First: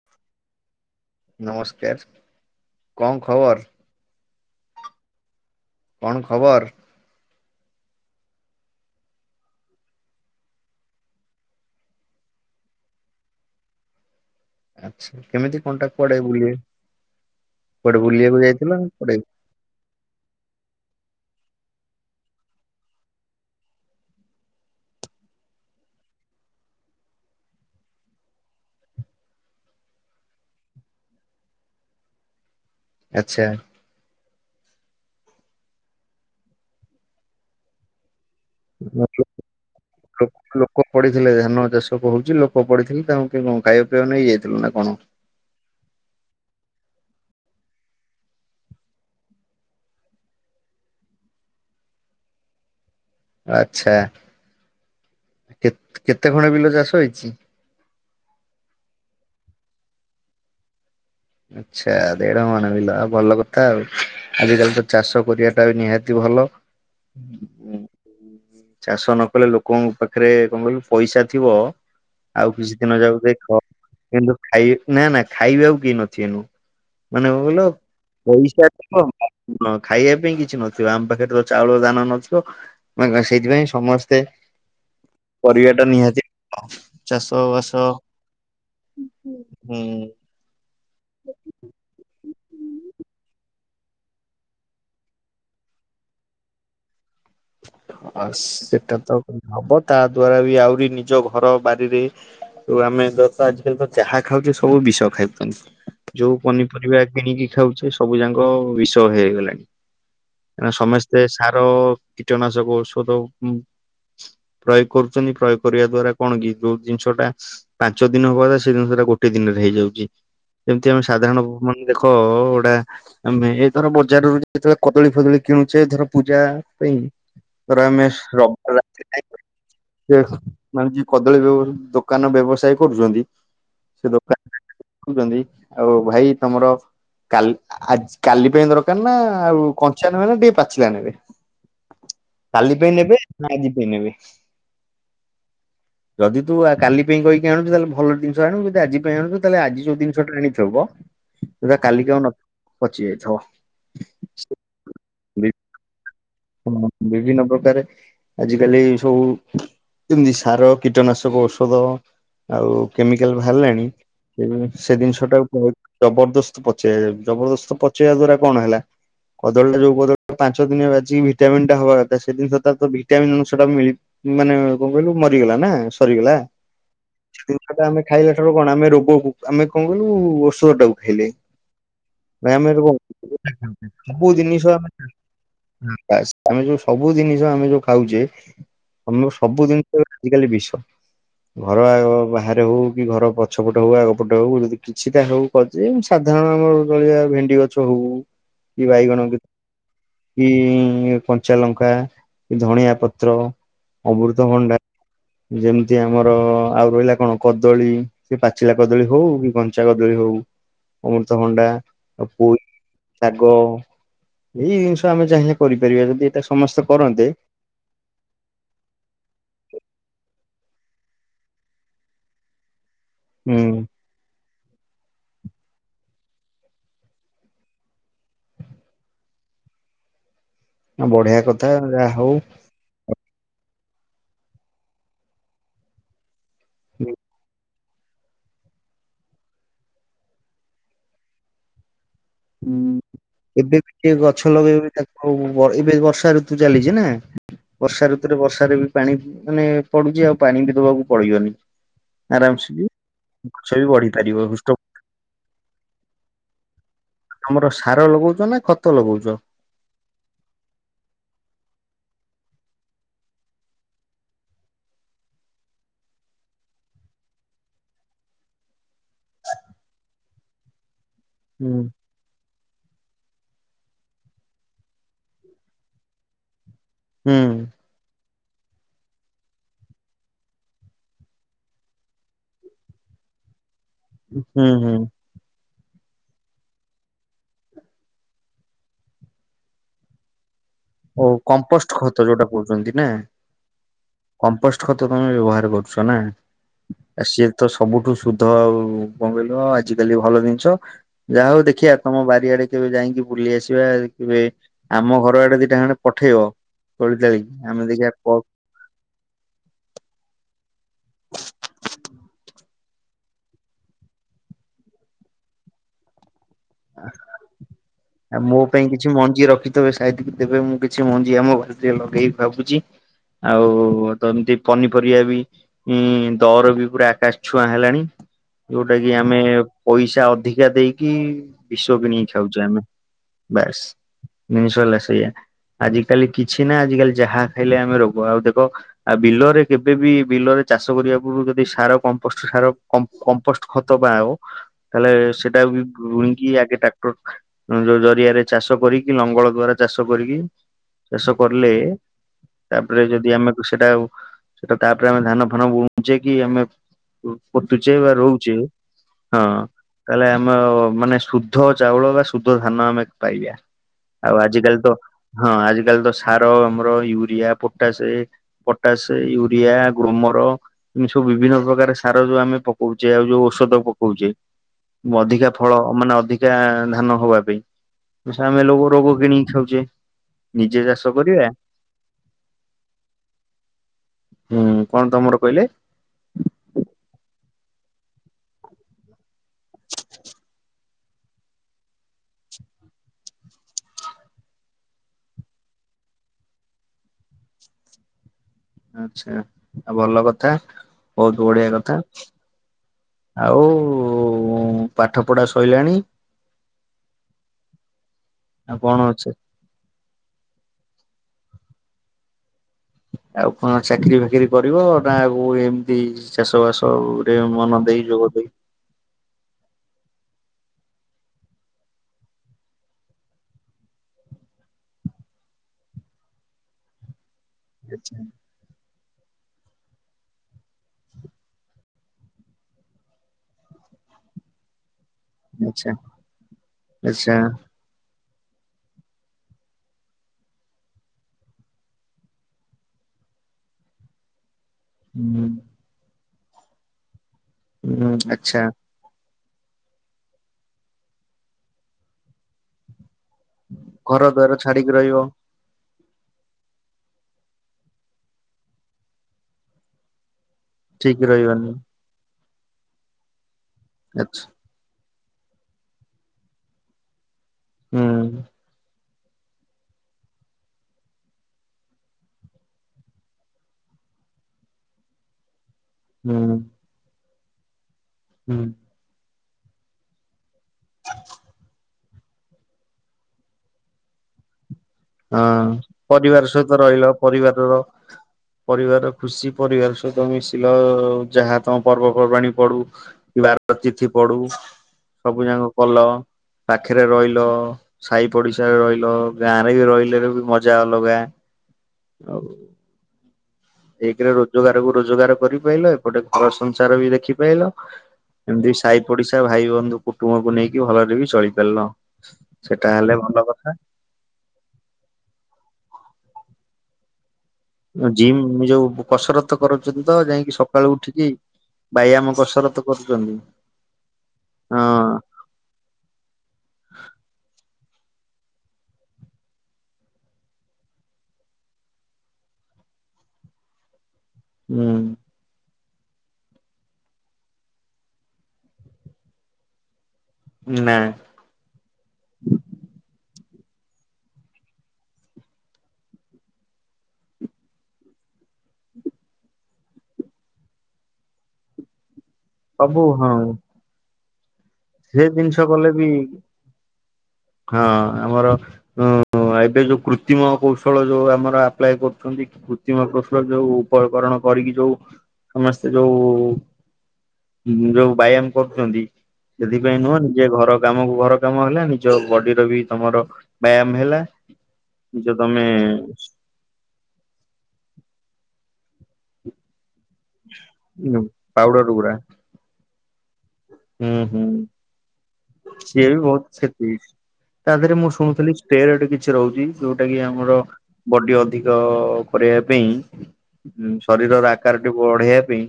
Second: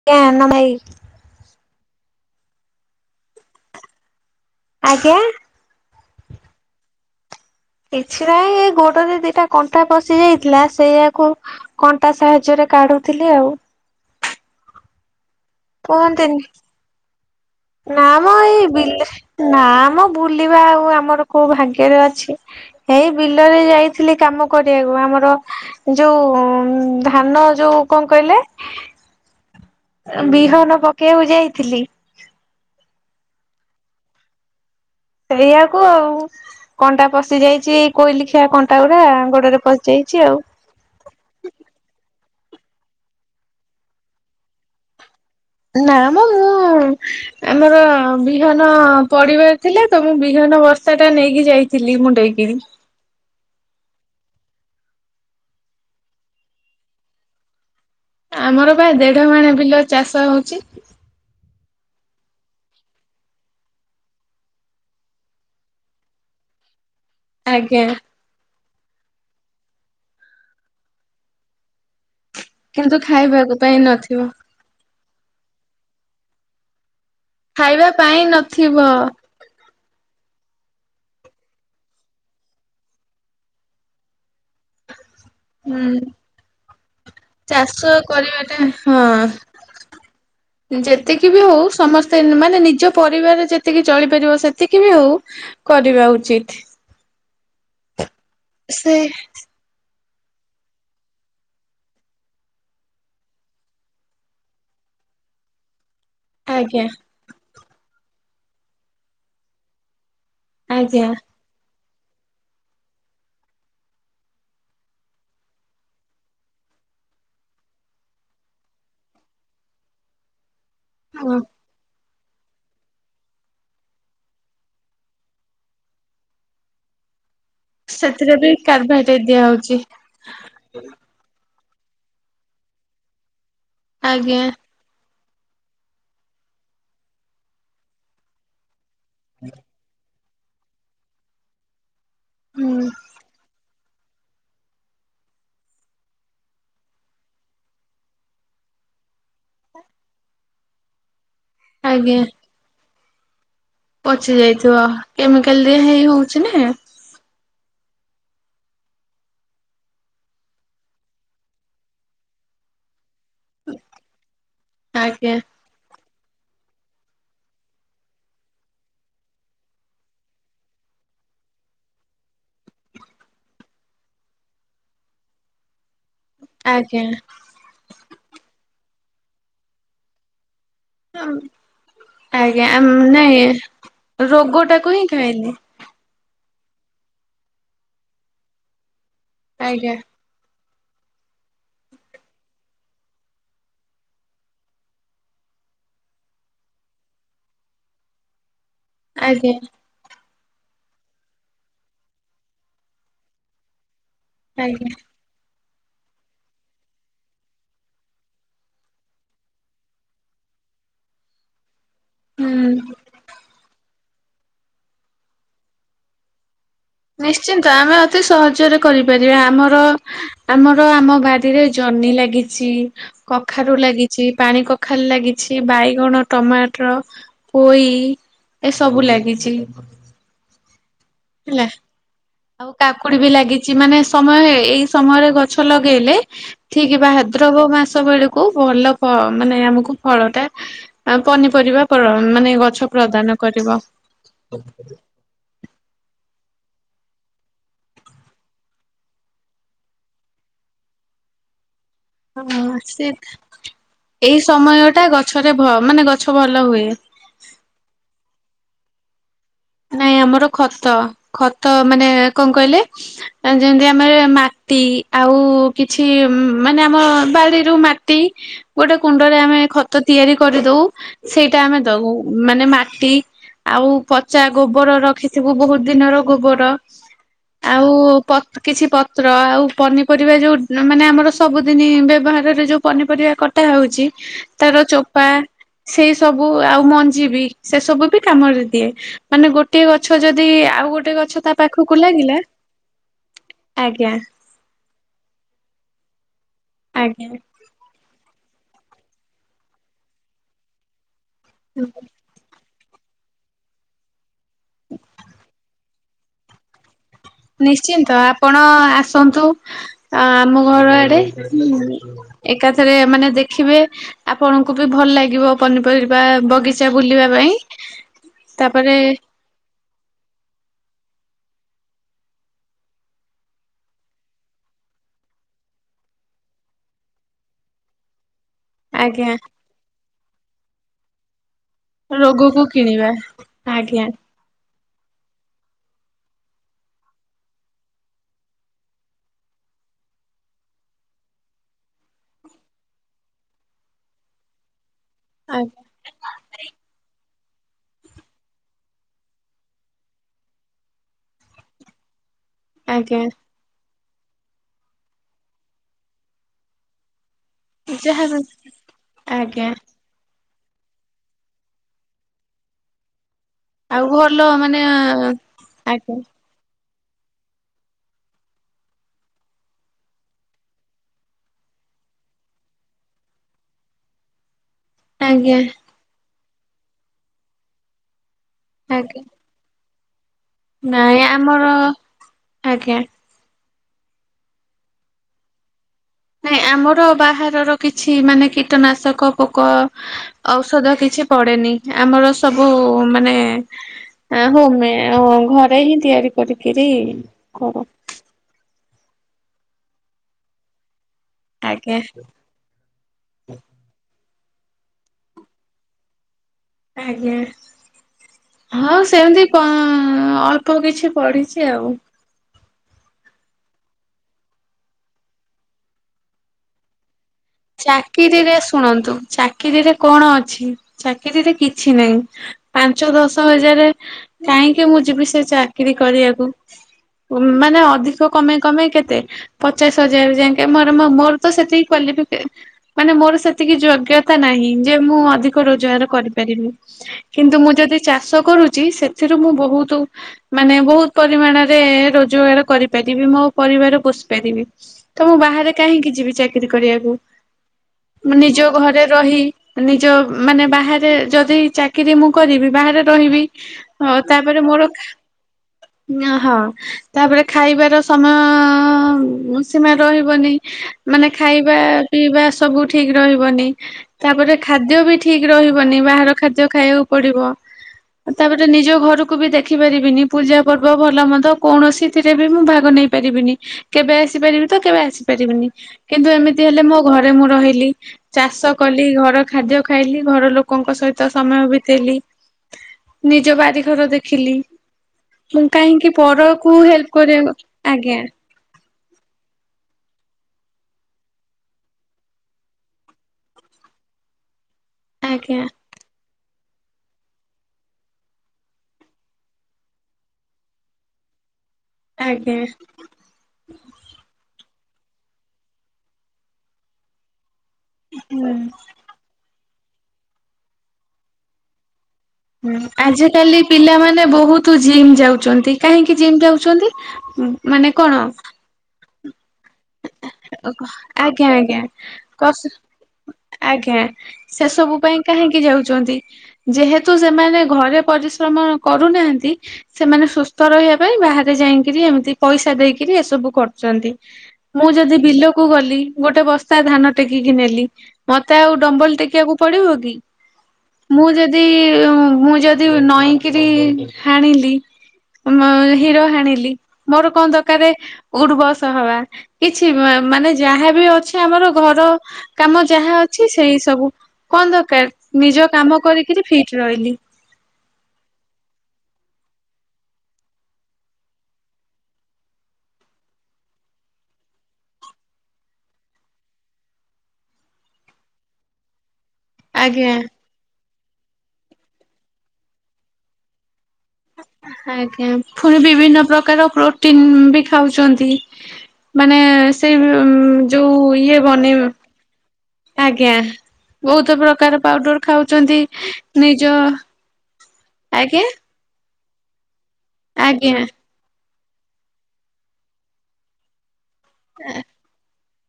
[unintelligible] ନମସ୍କାର କଣ ଖବର? ଆଜ୍ଞା? କଣ ଖବର? କିଛି ନାହିଁ ଏ ଗୋଡରେ ଦିଟା କଣ୍ଟା ପଶି ଯାଇଥିଲା ସେଇୟାକୁ କଣ୍ଟା ସାହାଯ୍ୟରେ କାଢୁଥିଲି ଆଉ। ଆଛା କେମିତି କଣ୍ଟା କୁଆଡ଼େ ବୁଲେ ନାମ ଏଇ ବ ନାମ ବୁଲିବା ଆଉ ଆମର କୋଉ ଭାଗ୍ୟରେ ଅଛି। ଏଇ ବିଲରେ ଯାଇଥିଲି କାମ କରିବାକୁ ଆମର ଯୋଉ ଧାନ ଯୋଉ କଣ କହିଲେ ବିହନ ପକେଇବାକୁ ଯାଇଥିଲି। ଆଛା। ସେଇଆକୁ ଆଉ। କଣ୍ଟା ପଶି ଯାଇଛି କୋଇଲିଖିଆ କଣ୍ଟା [unintelligible] ଗୁଡା ଗୋଡରେ ପଶି ଯାଇଛି ଆଉ। ଲୋକ ପଡିଥିଲେ ଧାନ ଚାଷ କ ହଉଛି ଲୋକ ପଡିଥିଲେ ତାଙ୍କୁ ଖାଇବା ପିବା ନେଇ ଯାଇଥିଲ ନା କଣ? ନା ମ ମୁଁ ଆମର ବିହନ ପଡିବାର ଥିଲେ ତ ମୁଁ ବିହନ ବସ୍ତାଟା ନେଇକି ଯାଇଥିଲି ମୁଣ୍ଡେଇ କିରି। ଆଚ୍ଛା କେ କେତେ ଖଣ ବିଲ ଚାଷ ହେଇଛି? ଆମର ପ୍ରାୟ ଦେଢ ମାଣ ବିଲ ଚାଷ ହଉଛି। ଆଚ୍ଛା ଦେଢ ମାଣ ବିଲ ଭଲ କଥା ଆଉ। ଆଜିକାଲି ତ ଚାଷ କରିବାଟା ନିହାତି ଭଲ। ଆଜ୍ଞା। ଉଁ, ଚାଷ ନ କଲେ ଲୋକଙ୍କ ପାଖରେ କଣ କହିଲୁ ପଇସା ଥିବ। ଆଉ କିଛି ଦିନ କିନ୍ତୁ ଯାଉ ଖ ଖାଇବାକୁ ପାଇଁ ନଥିବ କିନ୍ତୁ ଖାଇ ନା ନା ଖାଇବାକୁ କେହି ନଥିବେ। ମାନେ କଣ ଖାଇବା ପାଇଁ କହିଲ ପଇସା ନଥିବ ହଁ ଖାଇବା ପାଇଁ କିଛି ନଥିବ ଆମ ପାଖରେ ତ ଚାଉଳ ଦାନା ନଥିବ। ମନେ ସେଇଥିପାଇଁ ସମସ୍ତେ ପରିବା ଟା ହୁଁ। ନିହାତି ଚାଷ ବାସ, କରିବାଟା ହଁ ହୁଁ। ଯେତିକି ବି ହଉ ସମସ୍ତେ ମାନେ ନିଜ ପରିବାର ଯେ ସେତିକି ଚଳିପାରିବ ସେତିକି ବି ଆଉ କରିବା ଉଚିତ୍। ଆ ସେଟା ସେ ତ ହବ ତା ଦ୍ଵାରା ବି ଆହୁରି ନିଜ ଘର ବାରିରେ ତ ଆମେ ଦସ୍ ଆଜିକାଲି ତ ଯାହା ଖାଉଛେ ସବୁ ବିଷ ଖାଉଛନ୍ତି। ଯୋଉ ଆଜ୍ଞା ପନିପରିବା କିଣିକି ଖାଉଚେ ସବୁ ଯାକ ବିଷ ହେଇଗଲାଣି। କ ଆଜ୍ଞା ସମସ୍ତେ ସାର କୀଟନାଶକ ଔଷଦ। ପ୍ରୟୋଗ କର୍ଚନ୍ତି ପ୍ରୟୋଗ୍ କରିବା ଦ୍ଵାରା କଣ କି ଯୋଉ ଜିନ୍ଷ ଟା ପାଞ୍ଚ ଦିନ ହବାକଥା ସେଦିନ ସେଟା ଗୋଟେ ଦିନରେ ହେଇଯାଉଚି ଯେମିତି ଆମେ ସାଧାରଣ ମାନ୍ ଦେଖ ଗୋଟା ଆମେ ଏ ଧର ବଜାରରୁ ଯେତେବେଳେ କଦଳୀ ଫଦଳୀ କିଣୁଚେ ଧର ପୂଜା ପାଇଁ ଧର ଆମେ ସେଥିରେ ବି ରବାର ରା କାର୍ବାଇଟ ଦିଆ ହଉଛି ସେ ମାନେ ଯିଏ କଦଳୀ ଦୋକାନ ବ୍ୟବସାୟ କରୁଚନ୍ତି ସେ ଆଜ୍ଞା ଦୋକାନି ମାନେ ଦେଖୁଚନ୍ତି ଆଉ ଭାଇ ତମର କାଲ୍ ଆ ଆଜ୍ କାଲି ପାଇଁ ତ ର କାନା ଆଉ କଞ୍ଚା ନେବେ ନା ଟିକେ ପାଚିଲା ନେବେ। କାଲି ହୁଁ ପାଇଁ ନେବେ ନା ଆଜି ପାଇଁ ନେବେ। ଯଦି ତୁ ଆ କାଲି ପାଇଁ କହିକି ଆଣୁଚୁ ତାହେଲେ ଭଲ ଜିନିଷ ଆଣିବୁ ଜଦି ଆଜି ପାଇଁ ଆଣୁଚୁ ତାହେଲେ ଆଜି ଯୋଉ ଜିନିଷଟା ଆଣିଥିବ ସେଉଡା କାଲିକି ଆଜ୍ଞା। ଆଉ ନ ପଚି ଯାଇଥବ। ପଚି ଯାଇଥିବ କେମିକାଲ୍ ଦିଆ ହେଇ ହଉ ହଁ ବିଭିନ୍ନ ପକାରେ ଆଜିକାଲି ସବୁ ଯେମିତି ସାର କୀଟନାଶକ ଔଷଧ ଆଉ କେମିକାଲ୍ ଭାରିଲାଣି ସେ ସେ ଆଜ୍ଞା ଜିନିଷଟା ଜବରଦସ୍ତ ପଚେଇବା ଜବରଦସ୍ତ ପଚେଇବା ଦ୍ଵାରା କଣ ହେଲା। କଦଳ୍ଟା ଯୋଉ କଦଳ୍ ପାଞ୍ଚ ଦିନ୍ ବାଜିିକି ଭିଟାମିନ୍ ଟା ହବା କଥା ସେଦିନ ତ ତାର୍ ତ ଭିଟାମନ୍ ଅଶଂ ଟା ମିଳି ମାନେ କଂ କହିଲୁ ମରିଗଲା ନା ସରିଗଲା। ଆଜ୍ଞା। ଜିନିଷଟା ଆମେ ଖାଇଲା ଠାରୁ କଣ ଆମେ ରୋଗକୁ ଆମେ କଁ କଲୁ ଔଷଦ ଟାକୁ ହେଲେ ଆଜ୍ଞା [unintelligible] ଆମେ [inaudible] ସବୁ ଜିନିଷ ପାଇିଲି। ଆମେ ଯୋଉ ସବୁ ଜିନିଷ ଆମେ ଯୋଉ ଖାଉଚେ ଆ ସବୁ ଆଜ୍ଞା ଜିନିଷ ଆଜିକାଲି ବିଶ୍ୱ ଘର ଆଗ ବାହାରେ ହୋଉ କି ଘର ପଛପଟ ହୋଉ ଆଗପଟ ହୋଉ ଯଦି କିଛିଟା ହୋଉ। ସାଧାରଣ ଆମର ଜଳିଆ ଭେଣ୍ଡି ଗଛ ହୋଉ କି ବାଇଗଣ ଗ ଆଜ୍ଞା କି କଞ୍ଚା ଲଙ୍କା କି ଧଣିଆ ପତ୍ର ଅମୃତଭଣ୍ଡା ଆଜ୍ଞା ଯେମିତି ଆମର ଆଉ ରହିଲା କଣ କଦଳୀ। ସେ ପାଚିଲା କଦଳୀ ହୋଉ କି କଞ୍ଚା କଦଳୀ ହୋଉ ଅମୃତଭଣ୍ଡା ଆଉ ପୋଇ ହୁଁ ଶାଗ ଏଇ ଜିନିଷ ଆମେ ଚାହିଁଲେ କରିପାରିବା ଯଦି ଏ ସମସ୍ତେ କରନ୍ତେ ତ ଆମେ ଅତି ସହଜରେ କରିପାରିବା ଆମର ଆମର ଆମ ବାଡିରେ ଜହ୍ନି ଲାଗିଚି କଖାରୁ ହୁଁ ଲାଗି ଚି ପାଣି କଖାରୁ ଲାଗିଚି ବାଇଗଣ ଟମାଅଟର ପୋଇ ଏସବୁ ଲାଗିଚି। ଆ ବଢିଆ କଥା ଯାହା ହୋଉ। ଆଉ କାକୁଡି ବି ଲାଗିଚି ମାନେ ସମୟରେ ଏଇ ସମୟରେ ଗଛ ଲଗେଇଲେ ଠିକ୍ ବା ହାଦ୍ରବ ମାସ ବେଳକୁ କୁ ଭଲ ଫ ମାନେ ଆମକୁ ଫଳ ଟା ପନିପରିବା ପ୍ର ମାନେ ଗଛ ପ୍ରଦାନ କରିବ। ହୋଉ ବହିବେ ବର୍ଷା ଋତୁ ଚାଲିଚି ନା ବର୍ଷା ଋତୁରେ ବର୍ଷାାରେ ବି ପାଣି ମାନେ ପଡୁଚି ଆଉ ପାଣି ବି ଦବାକୁ ପଡିବନି। ଆରାମସେ ହଁ ବି ସେ ଗଛ ବି ବଢି ପାରିବ ଏଇ ହୃଷ୍ଟ ସମୟ ଟା ଗଛରେ ଭ ମାନେ ଗଛ ଭଲ ହୁଏ। ତମର ସାର ଲଗୋଉଚ ନା ଖତ ଲଗୋଉଚ? ନାଇଁ ଆମର ଖତ ଖତ ମାନେ କଣ କହିଲେ? ଯେମିତି ଆମେ ମାଟି ଆଉ କିଛି ମାନେ ଆମ ବାଡିରୁ ମାଟି ଗୋଟେ କୁଣ୍ଡରେ ଆମେ ଖତ ତିଆରି କରିଦୋଉ। ସେଇଟା ଆମେ ହୁଁ ଦୋଉ ମାନେ ମାଟି ଆଉ ପ ଚା ଗୋବର ରଖିଥିବୁ ବୋହୁତ ଦିନର ଗୋବର। ହୁଁ। ଆଉ ପ କିଛି ପତ୍ର ଆଉ ପନିପରିବା ଯୋଉ ମାନେ ଆମର ସବୁଦିନି ବ୍ୟବହାରରେ ଯୋଉ ପନିପରିବା କ ଟା ହୋଉଚି ହୁଁ ତାର ହୁଁ ଚୋପା। ସେଇ ସବୁ ଆଉ ମଞ୍ଜି ବିି ସେ ସବୁ ବି କାମରେ ଦିଏ। ମାନେ ଗୋଟିଏ ଗଛ ଯଦି ଆଉ ଗୋ ଗୋଟେ ଓ ଗଛ ତା କମ୍ପୋଷ୍ଟ ପାଖକୁ ଖତ ଲାଗିଲା ଯୋଉଟା କହୁଛନ୍ତି ନା ଆଜ୍ଞା। କମ୍ପୋଷ୍ଟ ଖତ ତମେ ବ୍ୟବହାର କରୁଛ ନାଁ ଆଜ୍ଞା ସିଏ ତ ସବୁଠୁ ସୁଧ ଆଉ କଣ କହିଲ ଆଜିିକାଲି ଭଲ ଜିନିଷ। ଯାହା ହୋଉ ଦେଖିବା ତମ ବାରିଆଡେ କେବେ ଯାଇଁକି ବୁଲି ଆସିବା କେବେ ଆମ ଘର ଆଡେ ଦିଟା ଖଣ୍ଡେ ପଠେଇବ ତୋଳି ତାଳିକି। ଆମେ ଦେଖିବା ନିଶ୍ଚିନ୍ତ କ ଆପଣ ଆସନ୍ତୁ ଆ ଆମ ଘର ଆଡେ। ଏକାଥରେ ମାନେ ଦେଖିବେ ଆପଣଙ୍କୁ ବି ଭଲ ଲାଗିବ ପନିପରିବା ବଗି ଚା ବୁଲିବା ପାଇଁ ତାପରେ ତ [unintelligible] ସାଇିତିକି ଦେବେ ମୁଁ କିଛି ମଞ୍ଜି ଆମ ଘରେ ଟିକେ ଲଗେଇବି ଭାବୁଛି। ଆଉ ତ ଏମିତି ପନିପରିବା ବି। ଉଁ ଦର ବି ପୁରା ଆକାଶ ଛୁଆଁ ହେଲାଣି। ଯୋଉଟା କି ଆଜ୍ଞା ଆମେ ପଇସା ଅଧିକା ଦେଇକି ବିଷ କିଣିକି ଖାଉଛେ ରୋଗକୁ ଆମେ କିଣିବା ବାସ୍ ଆଜ୍ଞା ଜିନିଷ ହେଲା ସେଇୟା। ଆଜିକାଲି କିଛି ନା ଆଜିକାଲି ଯାହା ଖାଇଲେ ଆମେ ରୋଗ ଆଉ ଦେଖ ଆଉ ବିଲରେ କେବେ ବିି ବିଲରେ ଚାଷ କରିବା ପୂର୍ରୁ [unintelligible] ଯଦି ସାର କମ୍ପୋଷ୍ଟ ସାର କମ୍ପୋଷ୍ଟ ଖତ ବା ଆ [unintelligible] ଉ ତାଲେ ଆ ସେଟା ବିି ଆଗେ ଟାକ୍ଟର ଯୋଉ ଜରିଆରେ ଚାଷ କରିକି ଲଙ୍ଗଳ ଦ୍ଵାରା ଚାଷ କରିକି ଚାଷ କରିଲେ ତାପରେ ଆଜ୍ଞା ଯଦି ଆମେ କୁ ସେଟା ଆଉ ସେଟା ତାପରେ ଆମେ ଧାନ ଫାନ ବୁଣୁଚେକି ଆମେ ପୋତୁଚେ ବା ଯାହାବି ରୋଉଚେ ହଁ। ଆଜ୍ଞା ତାହେଲେ ଆମ ମାନେ ଶୁଦ୍ଧ ଚାଉଳ ବା ଶୁଦ୍ଧ ଧାନ ଆମେ ପାଇବା। ଆଉ ଭଲ ଆଜି କାଲି ମାନେ ତ ହଁ ଆଜ କାଲି ତ ଆଜ୍ଞା ସାର ଆମର ୟୁରିଆ ପୋଟାସେ ପଟାସେ ୟୁରିଆ ଗ୍ରୋମର। ଏ ସବୁ ବିଭିନ୍ନ ପ୍ରକାର ସାର ଯୋଉ ଆମେ ପକୋଉଚେ ଆଉ ଯୋଉ ଔଷଧ ପକୋଉଚେ ଅଧିକା ଆଜ୍ଞା ଫଳ ମାନେ ଅଧିକା ଧାନ ହବା ପାଇଁ। ଆମେ ଲୋକ [unintelligible] ରୋଗ ଆଜ୍ଞା କିଣିକି ଖାଉଛେ। ନିଜେ ଚାଷ ନାଇଁ କରିବା ଆମର ଆଜ୍ଞା ହୁଁ କଣ ତମର କହିଲେ? ନାଇଁ ଆମର ବାହାରର କିଛି ମାନେ କୀଟନାଶକ ପୋକ ଔଷଧ କିଛି ପଡେନି ଆମର ସବୁ ମାନେ ଆ ହଉମେ [unintelligible] ଘରେ ହିଁ ତିଆରି କରିକିରି କରୁ। ଆଛା ଭଲ କଥା ବୋହୁତ ବଢିଆ ଆଜ୍ଞା କଥା। ଆଉ ପାଠ ପଢା ସଇଲାଣି। ଆଜ୍ଞା ଆଉ କଣ ହଁ ଅଛି ସେମତି କ ଅଳ୍ପ କିଛି ପଢିଛି ଆଉ। ଆଉ କଣ ଚାକିରି ଫାକିରି କରିବ ନା ଆଉ ଏମିତି ଚାଷ ବାସରେ ଚାକିରିରେ ଶୁଣନ୍ତୁ ଚାକିରିରେ କଣ ଅଛି ଚାକିରିରେ କିଛି ନାହିଁ। ପାଞ୍ଚ ଦଶ ହଜାର କାହିଁକି ମୁଁ ଯିବି ସେ ଚାକିରୀ କରିବାକୁ। ମାନେ ଆଚ୍ଛା ଅଧିକ କମେ କମେ କେତେ ପଚାଶ ହଜାର ଯାଇକେ ମୋର ମୋର ତ ସେଠି କାଲି ମାନେ ମୋର ସେତିକି ଯୋଗ୍ୟତା ନାହିଁ ଯେ ମୁଁ ଅଧିକ ଆଚ୍ଛା ରୋଜଗାର କରିପାରିବି ଆଚ୍ଛା କିନ୍ତୁ ମୁଁ ଯଦି ଚାଷ କରୁଛି ସେଥିରୁ ମୁଁ ବହୁତ ମାନେ ବହୁତ ପରିମାଣରେ ରୋଜଗାର କରିପାରିବି ମୋ ପରିବାର ପୋଷି ପାରିବି। ତ ମୁଁ ହୁଁ ବାହାରେ କାହିଁକି ଯିବି ଚାକିରୀ କରିବାକୁ ହୁଁ ମୁଁ ଆଚ୍ଛା ନିଜ ଘରେ ରହି ନିଜ ମାନେ ବାହାରେ ଯଦି ଚାକିରି ମୁଁ କରିବି ବାହାରେ ରହିବି। ହଁ ଘର ଦ୍ୱାର ତାପରେ ମୋର ଛାଡିକି ରହିବ ହଁ ତାପରେ ଖାଇବାର ସମୟ ସୀମା ରହିବନି। ଠିକ ମାନେ ରହିବନି ଖାଇବା ପିଇବା ସବୁ ଠିକ ରହିବନି ଆଛା ତାପରେ ଖାଦ୍ୟ ବି ଠିକ ରହିବନି ବାହାର ଖାଦ୍ୟ ଖାଇବାକୁ ପଡିବ ହୁଁ ତାପରେ ନିଜ ଘରୁ କୁ ବି ଦେଖିପାରିବିନି ପୂଜା ପର୍ବ ଭଲମନ୍ଦ କୌଣସିଥିରେ ବି ମୁଁ ଭାଗ ନେଇ ପାରିବିନି। କେବେ ଆସିପାରିବି ତ କେବେ ଆସିପାରିବିନି। କିନ୍ତୁ ହୁଁ ଏମିତି ହେଲେ ମୋ ଘରେ ମୁଁ ରହିଲି ହୁଁ ଚାଷ କଲି ଘର ଖାଦ୍ୟ ଖାଇଲି ଘର ଲୋକ ଲୋକଙ୍କ ସହିତ ସମୟ ବିତେଇଲି ନିଜ ବାରିଘର ଦେଖିଲି। ମୁଁ ହଁ କାହିଁକି ପରିବାର ସହିତ ପରକୁ ରହିଲ ହେଲ୍ପ କରିବାରେ ପରିବାରର ଆଜ୍ଞା। ପରିବାର ଖୁସି ପରିବାର ସହିତ ମିଶିଲ ଯାହା ତମ ପର୍ବପର୍ବାଣି ପଡୁ କି ବାର୍ଡ କିଛି ପଢୁ। ସବୁ ଆଜ୍ଞା ଯାକ କଲ ପାଖରେ ରହିଲ ସାହି ପଡିଶାରେ ରହିଲ ଗାଁ ରହିଲେ ବି ମଜା ଅଲଗା। ଆଉ ଆଜ୍ଞା। ଏକରେ ରୋଜଗାର କୁ ରୋଜଗାର କରିପାଇଲ ଏପଟେ ଘର ସଂସାର ବି ଦେଖି ପାଇଲ। ହୁଁ ଏମିତି ସାହି ପଡିଶା ଭାଇ ବନ୍ଧୁ କୁଟୁମ୍ବକୁ ନେଇକି ଭଲରେ ବି ଚଳି ପାରିଲ। ହୁଁ ଆଜିକାଲି ପିଲାମାନେ ବହୁତ ତୁ ଜିମ୍ ଯାଉଛନ୍ତି କାହିଁକି ଜିମ୍ ଯାଉଛନ୍ତି। ମାନେ କଣ ଜିମ ଯୋଉ କସରତ କରୁଛନ୍ତି ତ ଯାଇକି ସକାଳୁ ଉଠିକି ଆଜ୍ଞା ଆଜ୍ଞା ବାଇଆମ କସ କସରତ କରୁଛନ୍ତି। ଆଜ୍ଞା ସେ ହଁ ସବୁ ପାଇଁ କାହିଁକି ଯାଉଛି ନ୍ତି ଯେହେତୁ ସେମାନେ ଘରେ ପରିଶ୍ରମ କରୁନାହାନ୍ତି। ସେମାନେ ସୁସ୍ଥ ରହିବା ପାଇଁ ବାହାରେ ଯାଇକରି ଏମିତି ପଇସା ଦେଇକିରି ଏସବୁ କରୁଛନ୍ତି। ହୁଁ ମୁଁ ଯଦି ବିଲକୁ ଗଲି ଗୋଟେ ବସ୍ତା ଧାନ ଟେକିକି ନେଲି ମତେ ଆଉ ଡମ୍ବଲ ଟେକିବାକୁ ପଡିବ କି। ନା। ମୁଁ ଯଦି ମୁଁ ଯଦି ନଈକିରି ହାଣିଲି। ହିର ହାଣିଲି ମୋର କଣ ଦରକାର ଉଠ ବସ ହବା କିଛି ମାନେ ଯାହା ବି ଅଛି ଆମର ଘର କାମ ସବୁ ଯାହା ହଁ ଅଛି ସେଇ ସବୁ କଣ ଦରକାର ସେ ଜିନିଷ ନିଜ କଲେ କାମ ବି କରିକିରି ଫିଟ ରହିଲି। ହଁ ଆମର ଉ ହଁ ଏବେ ଯୋଉ କୃତ୍ରିମ କୌଶଳ ଯୋଉ ଆମର ଆପ୍ଲାଏ କରୁଛନ୍ତି। କୃତ୍ରିମ କୌଶଳ ଯୋଉ ଉପକରଣ କରିକି ଯୋଉ ସମସ୍ତେ ଯୋଉ ଯୋଉ ବ୍ୟାୟାମ କରୁଚନ୍ତି ସେଥିପାଇଁ ଆଜ୍ଞା ନୁହଁ ନିଜେ ଘର କାମକୁ ଘର କାମ ହେଲା ନିଜ ବଡିର ବି ତମର ବ୍ୟାୟାମ ହେଲା। ନିଜ ଆଜ୍ଞା ତମେ ଫୁଣି ବିଭିନ୍ନ ପ୍ରକାର ପ୍ରୋଟିନ ବି ଖାଉଚନ୍ତି। ମାନେ ସେଇ ଯୋଉ ଇଏ ବନେଇ ପାଉଡର ଗୁଡା ଆଜ୍ଞା। ହୁଁ ବହୁତୁ ହୁଁ ପ୍ରକାର ପାଉଡ଼ର ଖାଉଚନ୍ତି ସିଏ ବି ବହୁତ ନିଜ ଆଜ୍ଞା ଟେରଏଡ଼ କିଛି ରହୁଚି ଯୋଉଟା କି ଆମର ଆଜ୍ଞା ବଡ଼ି ଅଧିକ କରେଇବା ପେଇଁ ଉଁ ଶରୀରର ଆକାର ଟି ବଢ଼େଇବା ପେଇଁ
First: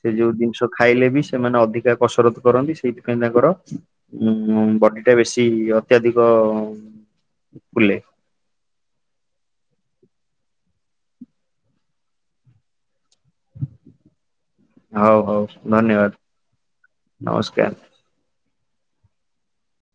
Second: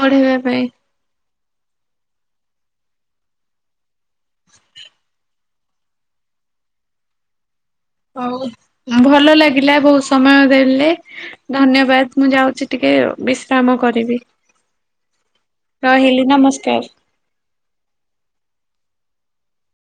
ସେ ଯୋଉ ପାଇଁ ଜିନିଷ ଖାଇଲେ ବି ସେମାନେ ଅଧିକା କସରତ କରନ୍ତି ସେଇଥିପାଇଁ ତାଙ୍କର ଉଁ ଉଁ ବଡ଼ି ଟା ବେଶୀ ଅତ୍ୟାଧିକ ଫୁଲେ। ହଉ ଉଁ ଭଲ ଲାଗିଲା ବହୁତ ସମୟ ଦେଲେ। ଧନ୍ୟବାଦ ମୁଁ ଯାଉଚି ଟିକେ ବିଶ୍ରାମ କରିବି। ହଉ ହଉ ଧନ୍ୟବାଦ ରହିଲି ନମସ୍କାର। ନମସ୍କାର।